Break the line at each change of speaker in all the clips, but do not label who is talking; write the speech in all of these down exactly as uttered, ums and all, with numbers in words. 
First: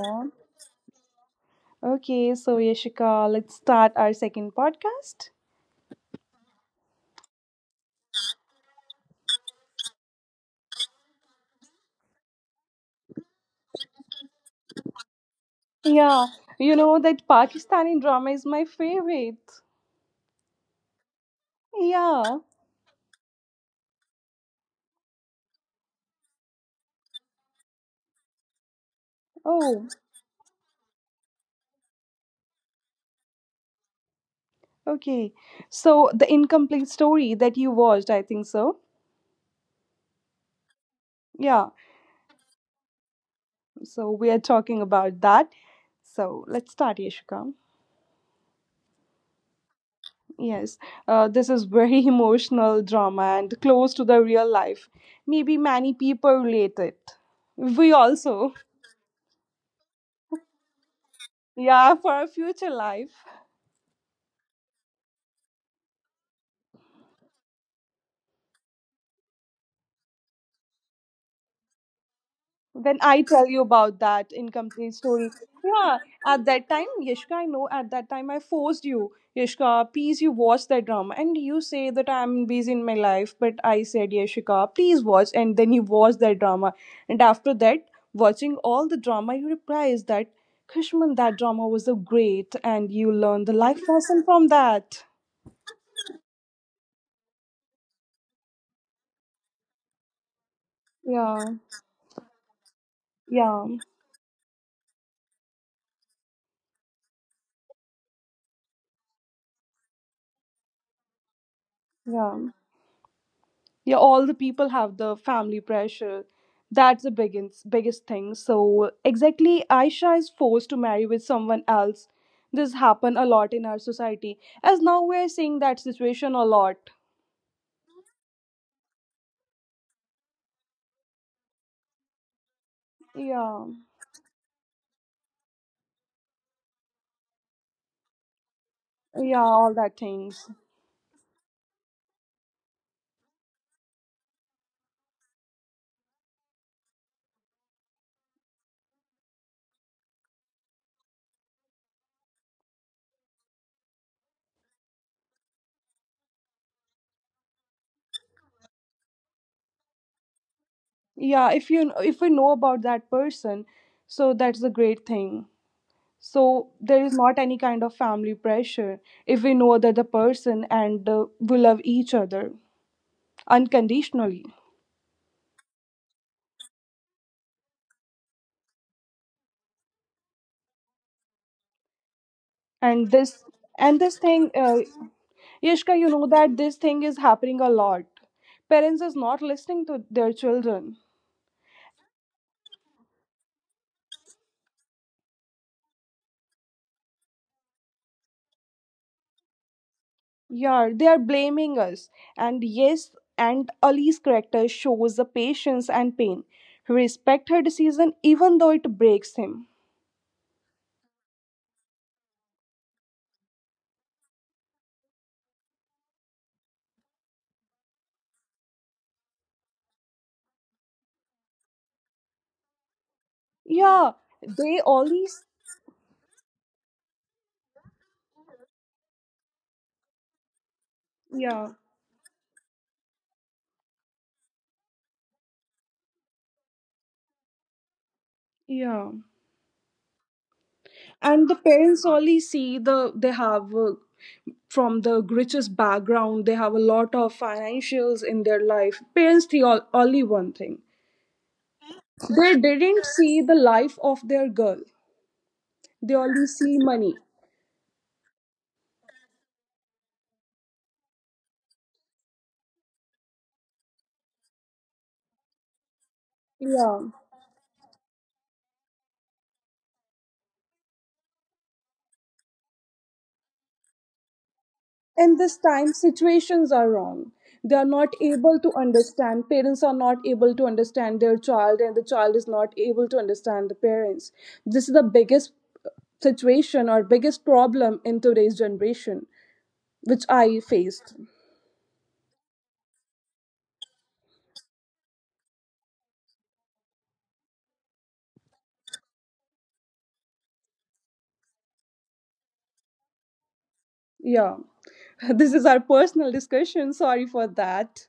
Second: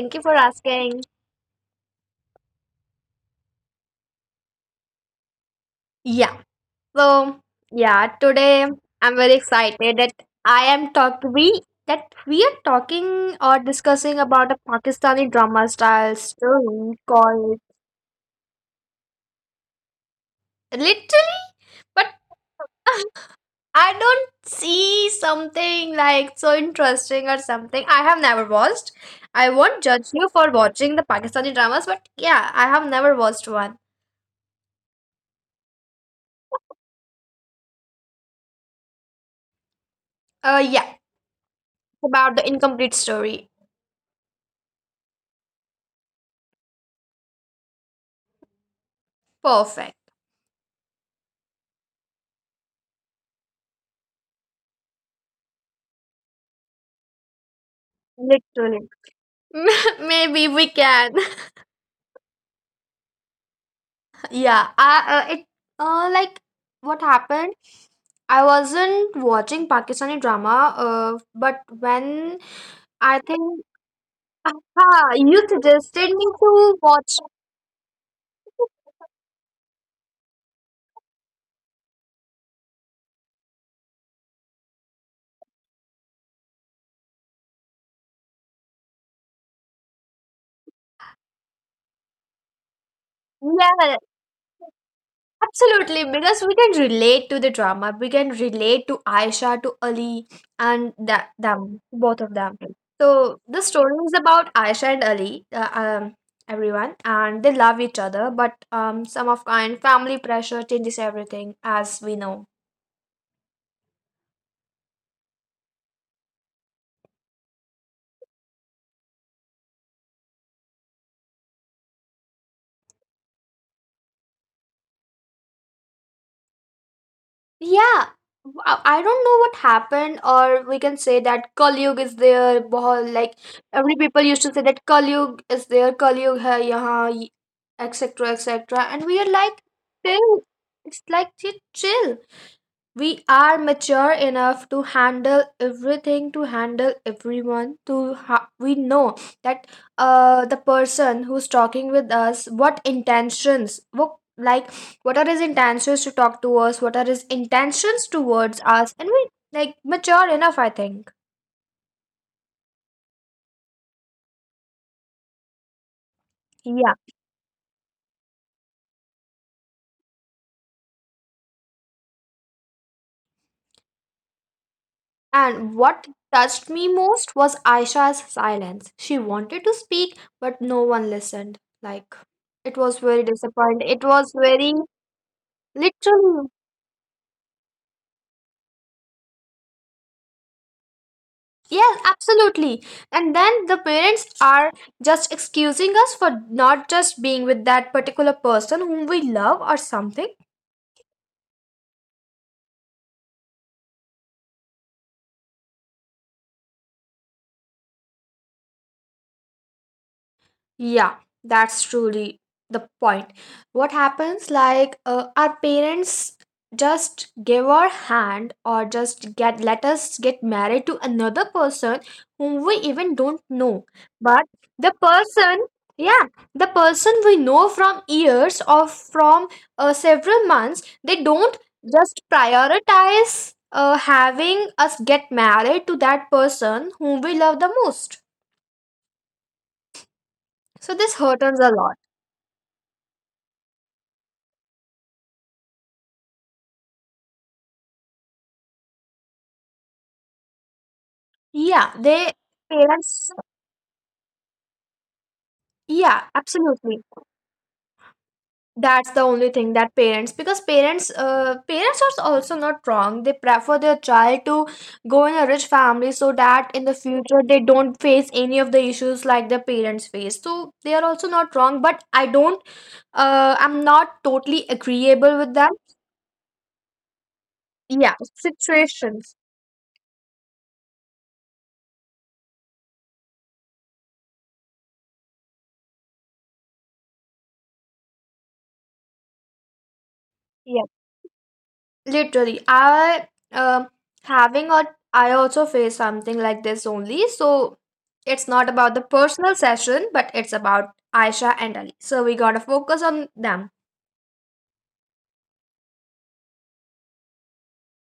Thank you for asking.
Okay, so Yashika, let's start our second podcast.
Yeah. So, yeah, today I'm very excited that I am talk we that we are talking or discussing about a Pakistani drama style
Yeah, you know
story
that
called
Pakistani drama is my favorite.
literally, but
Yeah.
I don't see something like so interesting or something. I have never watched. I won't
Oh,
judge you for watching the Pakistani dramas, but yeah, I have never watched one.
okay. So, the incomplete story that you watched, I think so.
Uh, yeah,
Yeah,
it's about the incomplete story.
so we are talking about that. So, let's start, Yashika.
Perfect.
Yes, uh, this is very emotional drama and close to the real life. Maybe many people relate it. We also,
Literally. Maybe we can.
yeah, for our future life.
yeah, I, uh, it, uh, like what happened? I wasn't watching Pakistani drama, uh, but when
When
I
I tell
think,
you about that incomplete
aha,
story.
you
Yeah,
suggested me
at that
to
time,
watch.
Yashka, I know at that time I forced you, Yashka, please you watch that drama. And you say that I'm busy in my life, but I said, Yashika, please watch. And then you watch that drama. And after that, watching all the drama, you realize that, Krishman, that drama was so great. And you learned the life
Yeah,
lesson from that.
absolutely, because we can relate to the drama. We can relate to Aisha, to Ali, and that
Yeah,
them, both of them. So the
yeah,
story is about Aisha and Ali, uh, um, everyone, and they love each other. But um, some of kind family pressure changes everything, as we
yeah.
know.
Yeah, all the people have the family pressure, that's the biggest biggest thing. So exactly, Aisha is forced to marry with someone else. This happen a lot in our society, as now we're seeing that situation a lot.
Yeah, I I I don't know what happened, or we can say that Kalyug is there. Bahut, like
Yeah,
every people used to say that Kalyug is there, Kalyug hai yahan, et cetera, et cetera. And we are
yeah,
like,
all that
chill.
things.
It's like, chill, chill, we are mature enough to handle everything, to handle everyone, to ha- we know that uh the person who's talking with us, what intentions, what like what are his intentions to talk to us, what are his intentions towards us, and we like mature enough, I think.
Yeah, if you if we know about that person, so that's a great thing. So
Yeah.
there is not any kind of family pressure if we know that the person and, uh, we love each other unconditionally.
And what touched me most was Aisha's silence. She wanted to speak but no one listened. Like it was
and
very
this
disappointing,
and
it
this
was
thing,
very
uh, Yashka, you know
literally.
that this thing is happening a lot. Parents is not listening to their children.
Yes, absolutely. And then the parents are just excusing us for not just being with that particular person whom we love or something.
Yeah, they are blaming us. And yes, and Ali's character shows the patience and pain, respect her decision even though it breaks him.
Yeah, that's truly the point. What happens like uh, our parents just give our hand or just get let us get married to another person whom we even don't know.
Yeah,
But
they
the
always.
person, yeah, the person we know from years or from uh, several months, they don't
Yeah,
just prioritize uh, having us get married to that person whom we love the most.
yeah.
So this hurts
And the
us a lot.
parents only see the, they have, uh, from the richest background, they have a lot of financials in their life. Parents see all, only one thing.
Yeah, they
They didn't
parents.
see the life of their girl. They
Yeah,
only see
absolutely.
money.
That's the only thing that parents, because parents, uh, parents are also not wrong. They prefer their child to go in a rich family so that in the
Yeah.
future they don't face any of the issues like their parents face. So they are also not wrong. But I don't. Uh, I'm not totally agreeable
And
with
this
them.
time situations are wrong. They are not
Yeah,
able to
situations.
understand, parents are not able to understand their child and the child is not able to understand the parents. This is the biggest, uh, situation or biggest problem in today's generation, which I
Yeah.
faced.
Literally, I um having or I also face something like this only. So it's not about the personal session, but it's about Aisha and Ali. So we gotta focus on them.
Yeah. This is our personal discussion. Sorry for that.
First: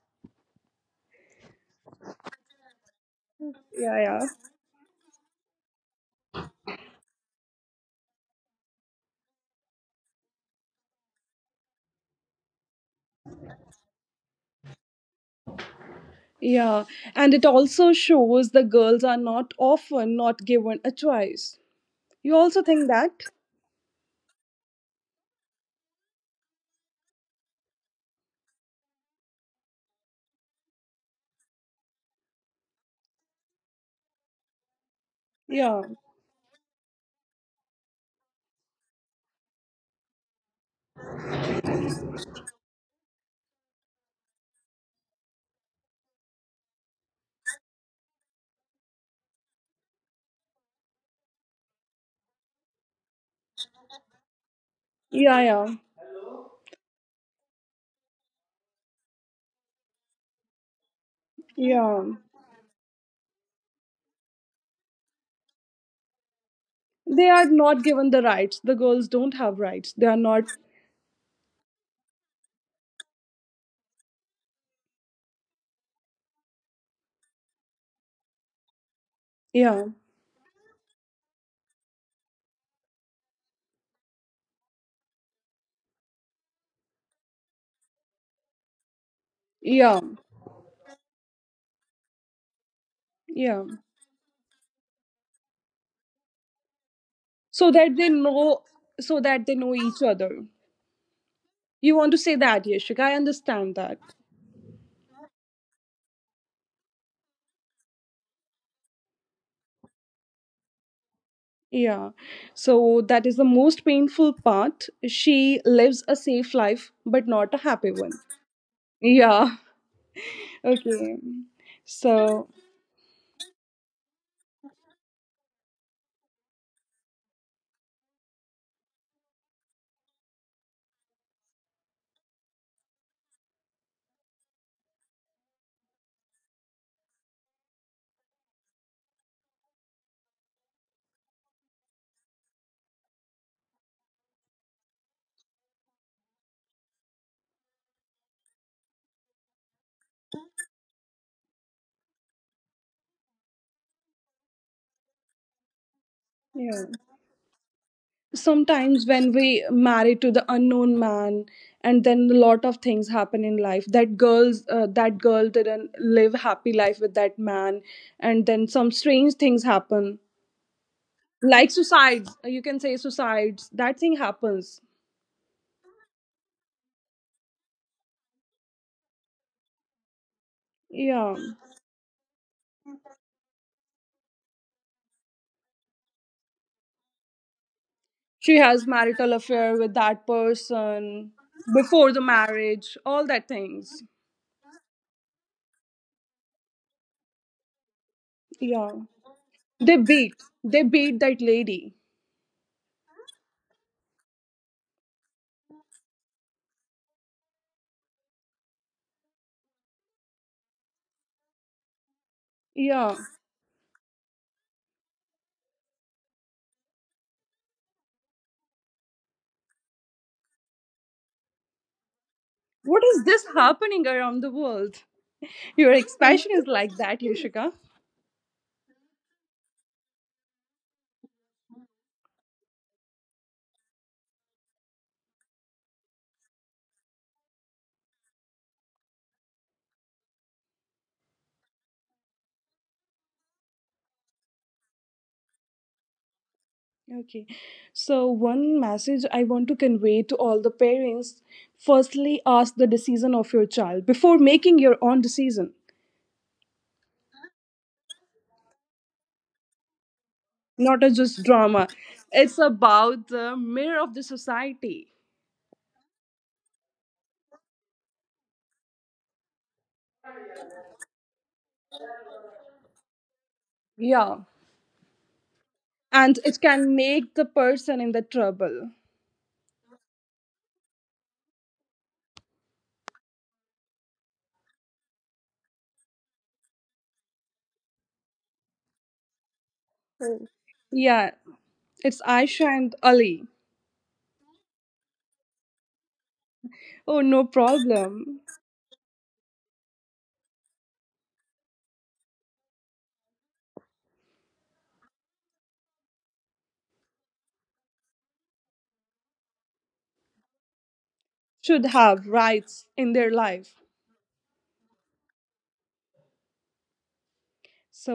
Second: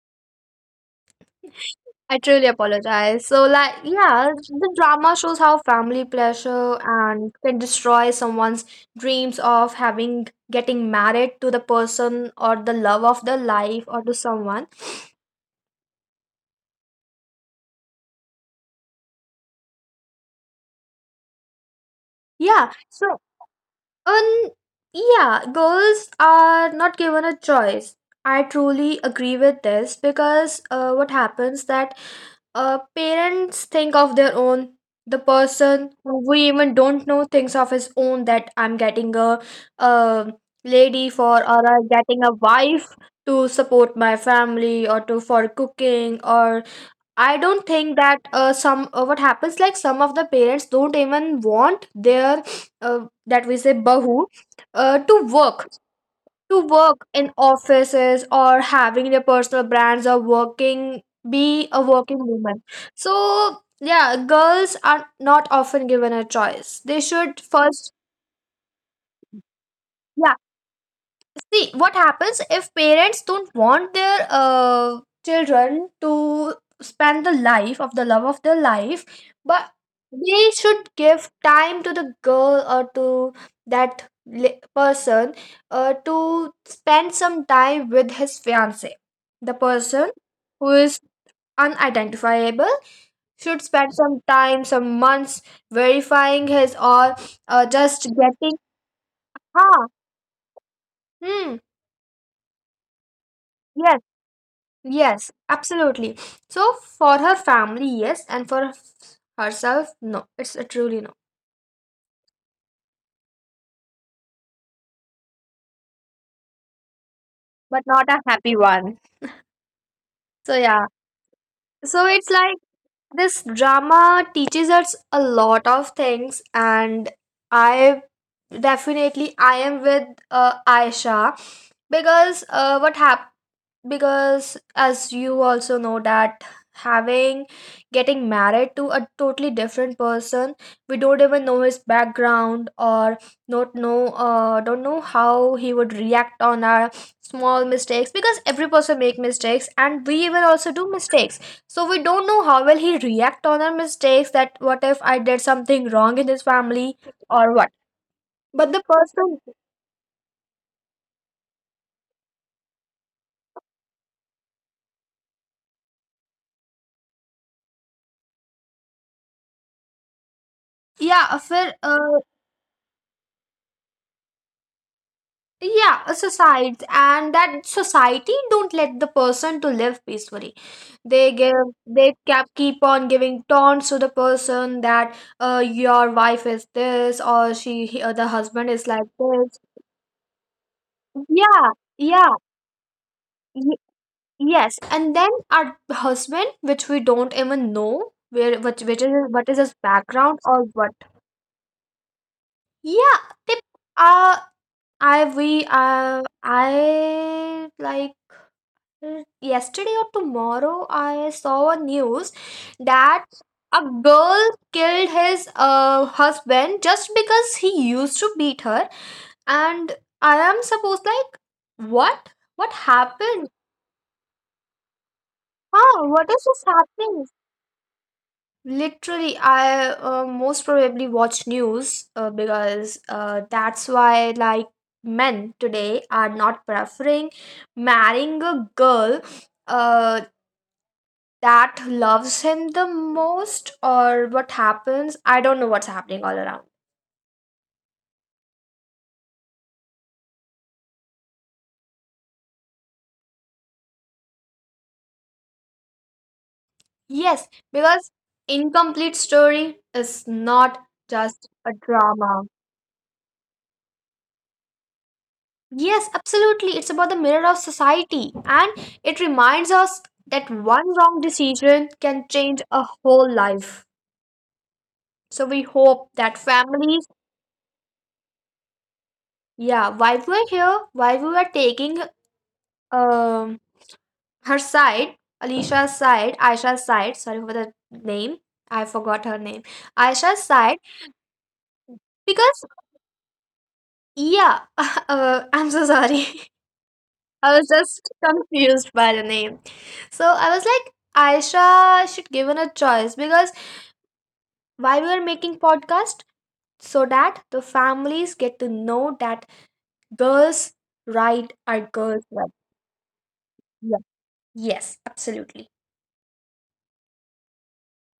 I truly apologize. So like
Yeah, yeah.
yeah, the drama shows how family pressure and can destroy someone's dreams of having getting married to the person or the love of their life or to someone.
Yeah. And it also shows the girls are not often not given a choice. You also
Yeah.
think that?
So Um, yeah, girls are not given a choice. I truly agree with this because uh, what happens that uh, parents think of their own. The
Yeah.
person who we even don't know thinks of his own that I'm getting a um lady for or I'm getting a wife to support my family or to for cooking or I don't think that uh, some uh, what happens like some of the parents don't even want their uh, that we say bahu uh, to
Yeah,
work,
yeah.
to work in offices or having their personal brands or working be a
Yeah.
working woman. So yeah, girls are not often given a choice. They
They
should
are not
first
given the rights. The girls don't have rights. They are
yeah.
not.
See, what happens if parents don't want their uh, children to spend the life of the love of their life, but
Yeah.
they should give time to the girl or to that li- person uh, to spend some time with his fiance. The
Yeah.
person who is unidentifiable should
Yeah.
spend some time, some months verifying his or uh,
So that
just
they
getting.
know, so that they know each other.
Hmm.
You want to say that, Yashika, I understand that.
Yes, absolutely. So for her family, yes, and for herself, no. It's a truly no.
Yeah. So that is the most painful part. She lives a safe life, but not a
But
happy
not
one.
a happy one.
Yeah.
So yeah,
Okay.
so it's
So,
like this drama teaches us a lot of things, and I definitely I am with uh, Aisha because uh, what happened. Because as you also know that having getting married to a totally different person, we don't even know his background or not know, uh, don't know how he would react on our small mistakes, because every person make mistakes and we even also do mistakes, so we don't know how will he react on our mistakes, that what if I did something wrong in his
yeah.
family or what but the
Sometimes when
person,
we marry to the unknown man, and then a lot of things happen in life. That girls, uh, that girl didn't live happy life with that man, and then some strange things happen,
yeah,
like
फिर
suicides. You can say suicides. That thing happens.
yeah, a society and that society don't let the person to live peacefully. They
Yeah.
give, they kept keep on giving taunts to the person that uh, your wife is this or she he- uh, the
She
husband is
has
like
marital
this.
affair with that person
Yeah,
before the
yeah,
marriage, all that
y-
things.
yes. And then our husband which we don't even know where which,
Yeah,
which is what is his
they
background
beat
or
they
what.
beat that lady.
Yeah. they, uh I we uh I like Mm, yesterday or tomorrow, I saw a news
Yeah.
that a girl killed his uh, husband just because he used to beat her. And I am supposed like, what? What
What is
happened?
this happening around the world? Your
Huh? What is
expression
this
is like that,
happening?
Yoshika.
Literally, I uh, most probably watch news uh, because uh, that's why like men today are not preferring marrying a girl uh that loves him the most or what happens, I don't know what's happening all around.
Okay, so one message I want to convey to all the parents: firstly, ask the decision of your child before making your own decision.
Yes, because incomplete story is not
Not a just
just a
drama,
drama.
it's about the mirror of the society.
Yes, absolutely, it's about the mirror of society, and it reminds us that one wrong decision can change a whole life.
Yeah,
So we hope that
and it can
families,
make the person in the trouble.
yeah, while we are here, while we are taking um her side, Alicia's side, Aisha's side, sorry for the name. I forgot her name. Aisha's side,
Yeah, it's
because,
Aisha and Ali.
yeah, uh, I'm so sorry.
Oh, no
I was just
problem.
confused by the name. So I was like, Aisha should given a choice, because why we are making podcast so that the families get to know that girls right are
Should
girls
have
right.
rights in their life.
Yeah. Yes, absolutely.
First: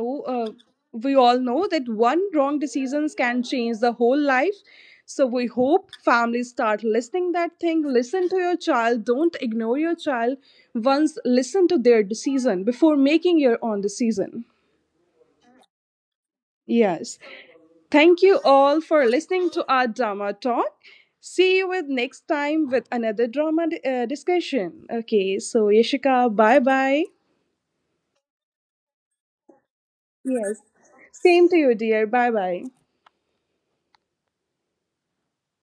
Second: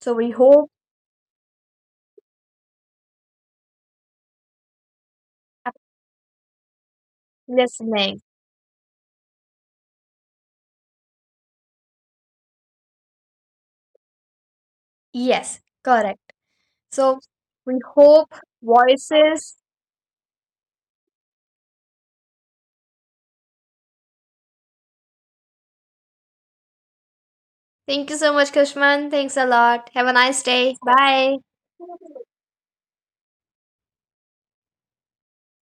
So we
uh,
hope
we all know that one wrong decisions can change the whole life. So we hope families start listening that thing.
listening.
Listen to your child. Don't ignore your child. Once listen to their decision before making your own decision.
Yes, correct.
Yes.
So we
Thank
hope
you all for listening
voices.
to our drama talk. See you with next time with another drama uh, discussion. Okay, so Yashika, bye bye.
Thank you so much, Kushman. Thanks a lot. Have a nice
Yes.
day. Bye.
Same to you, dear. Bye bye.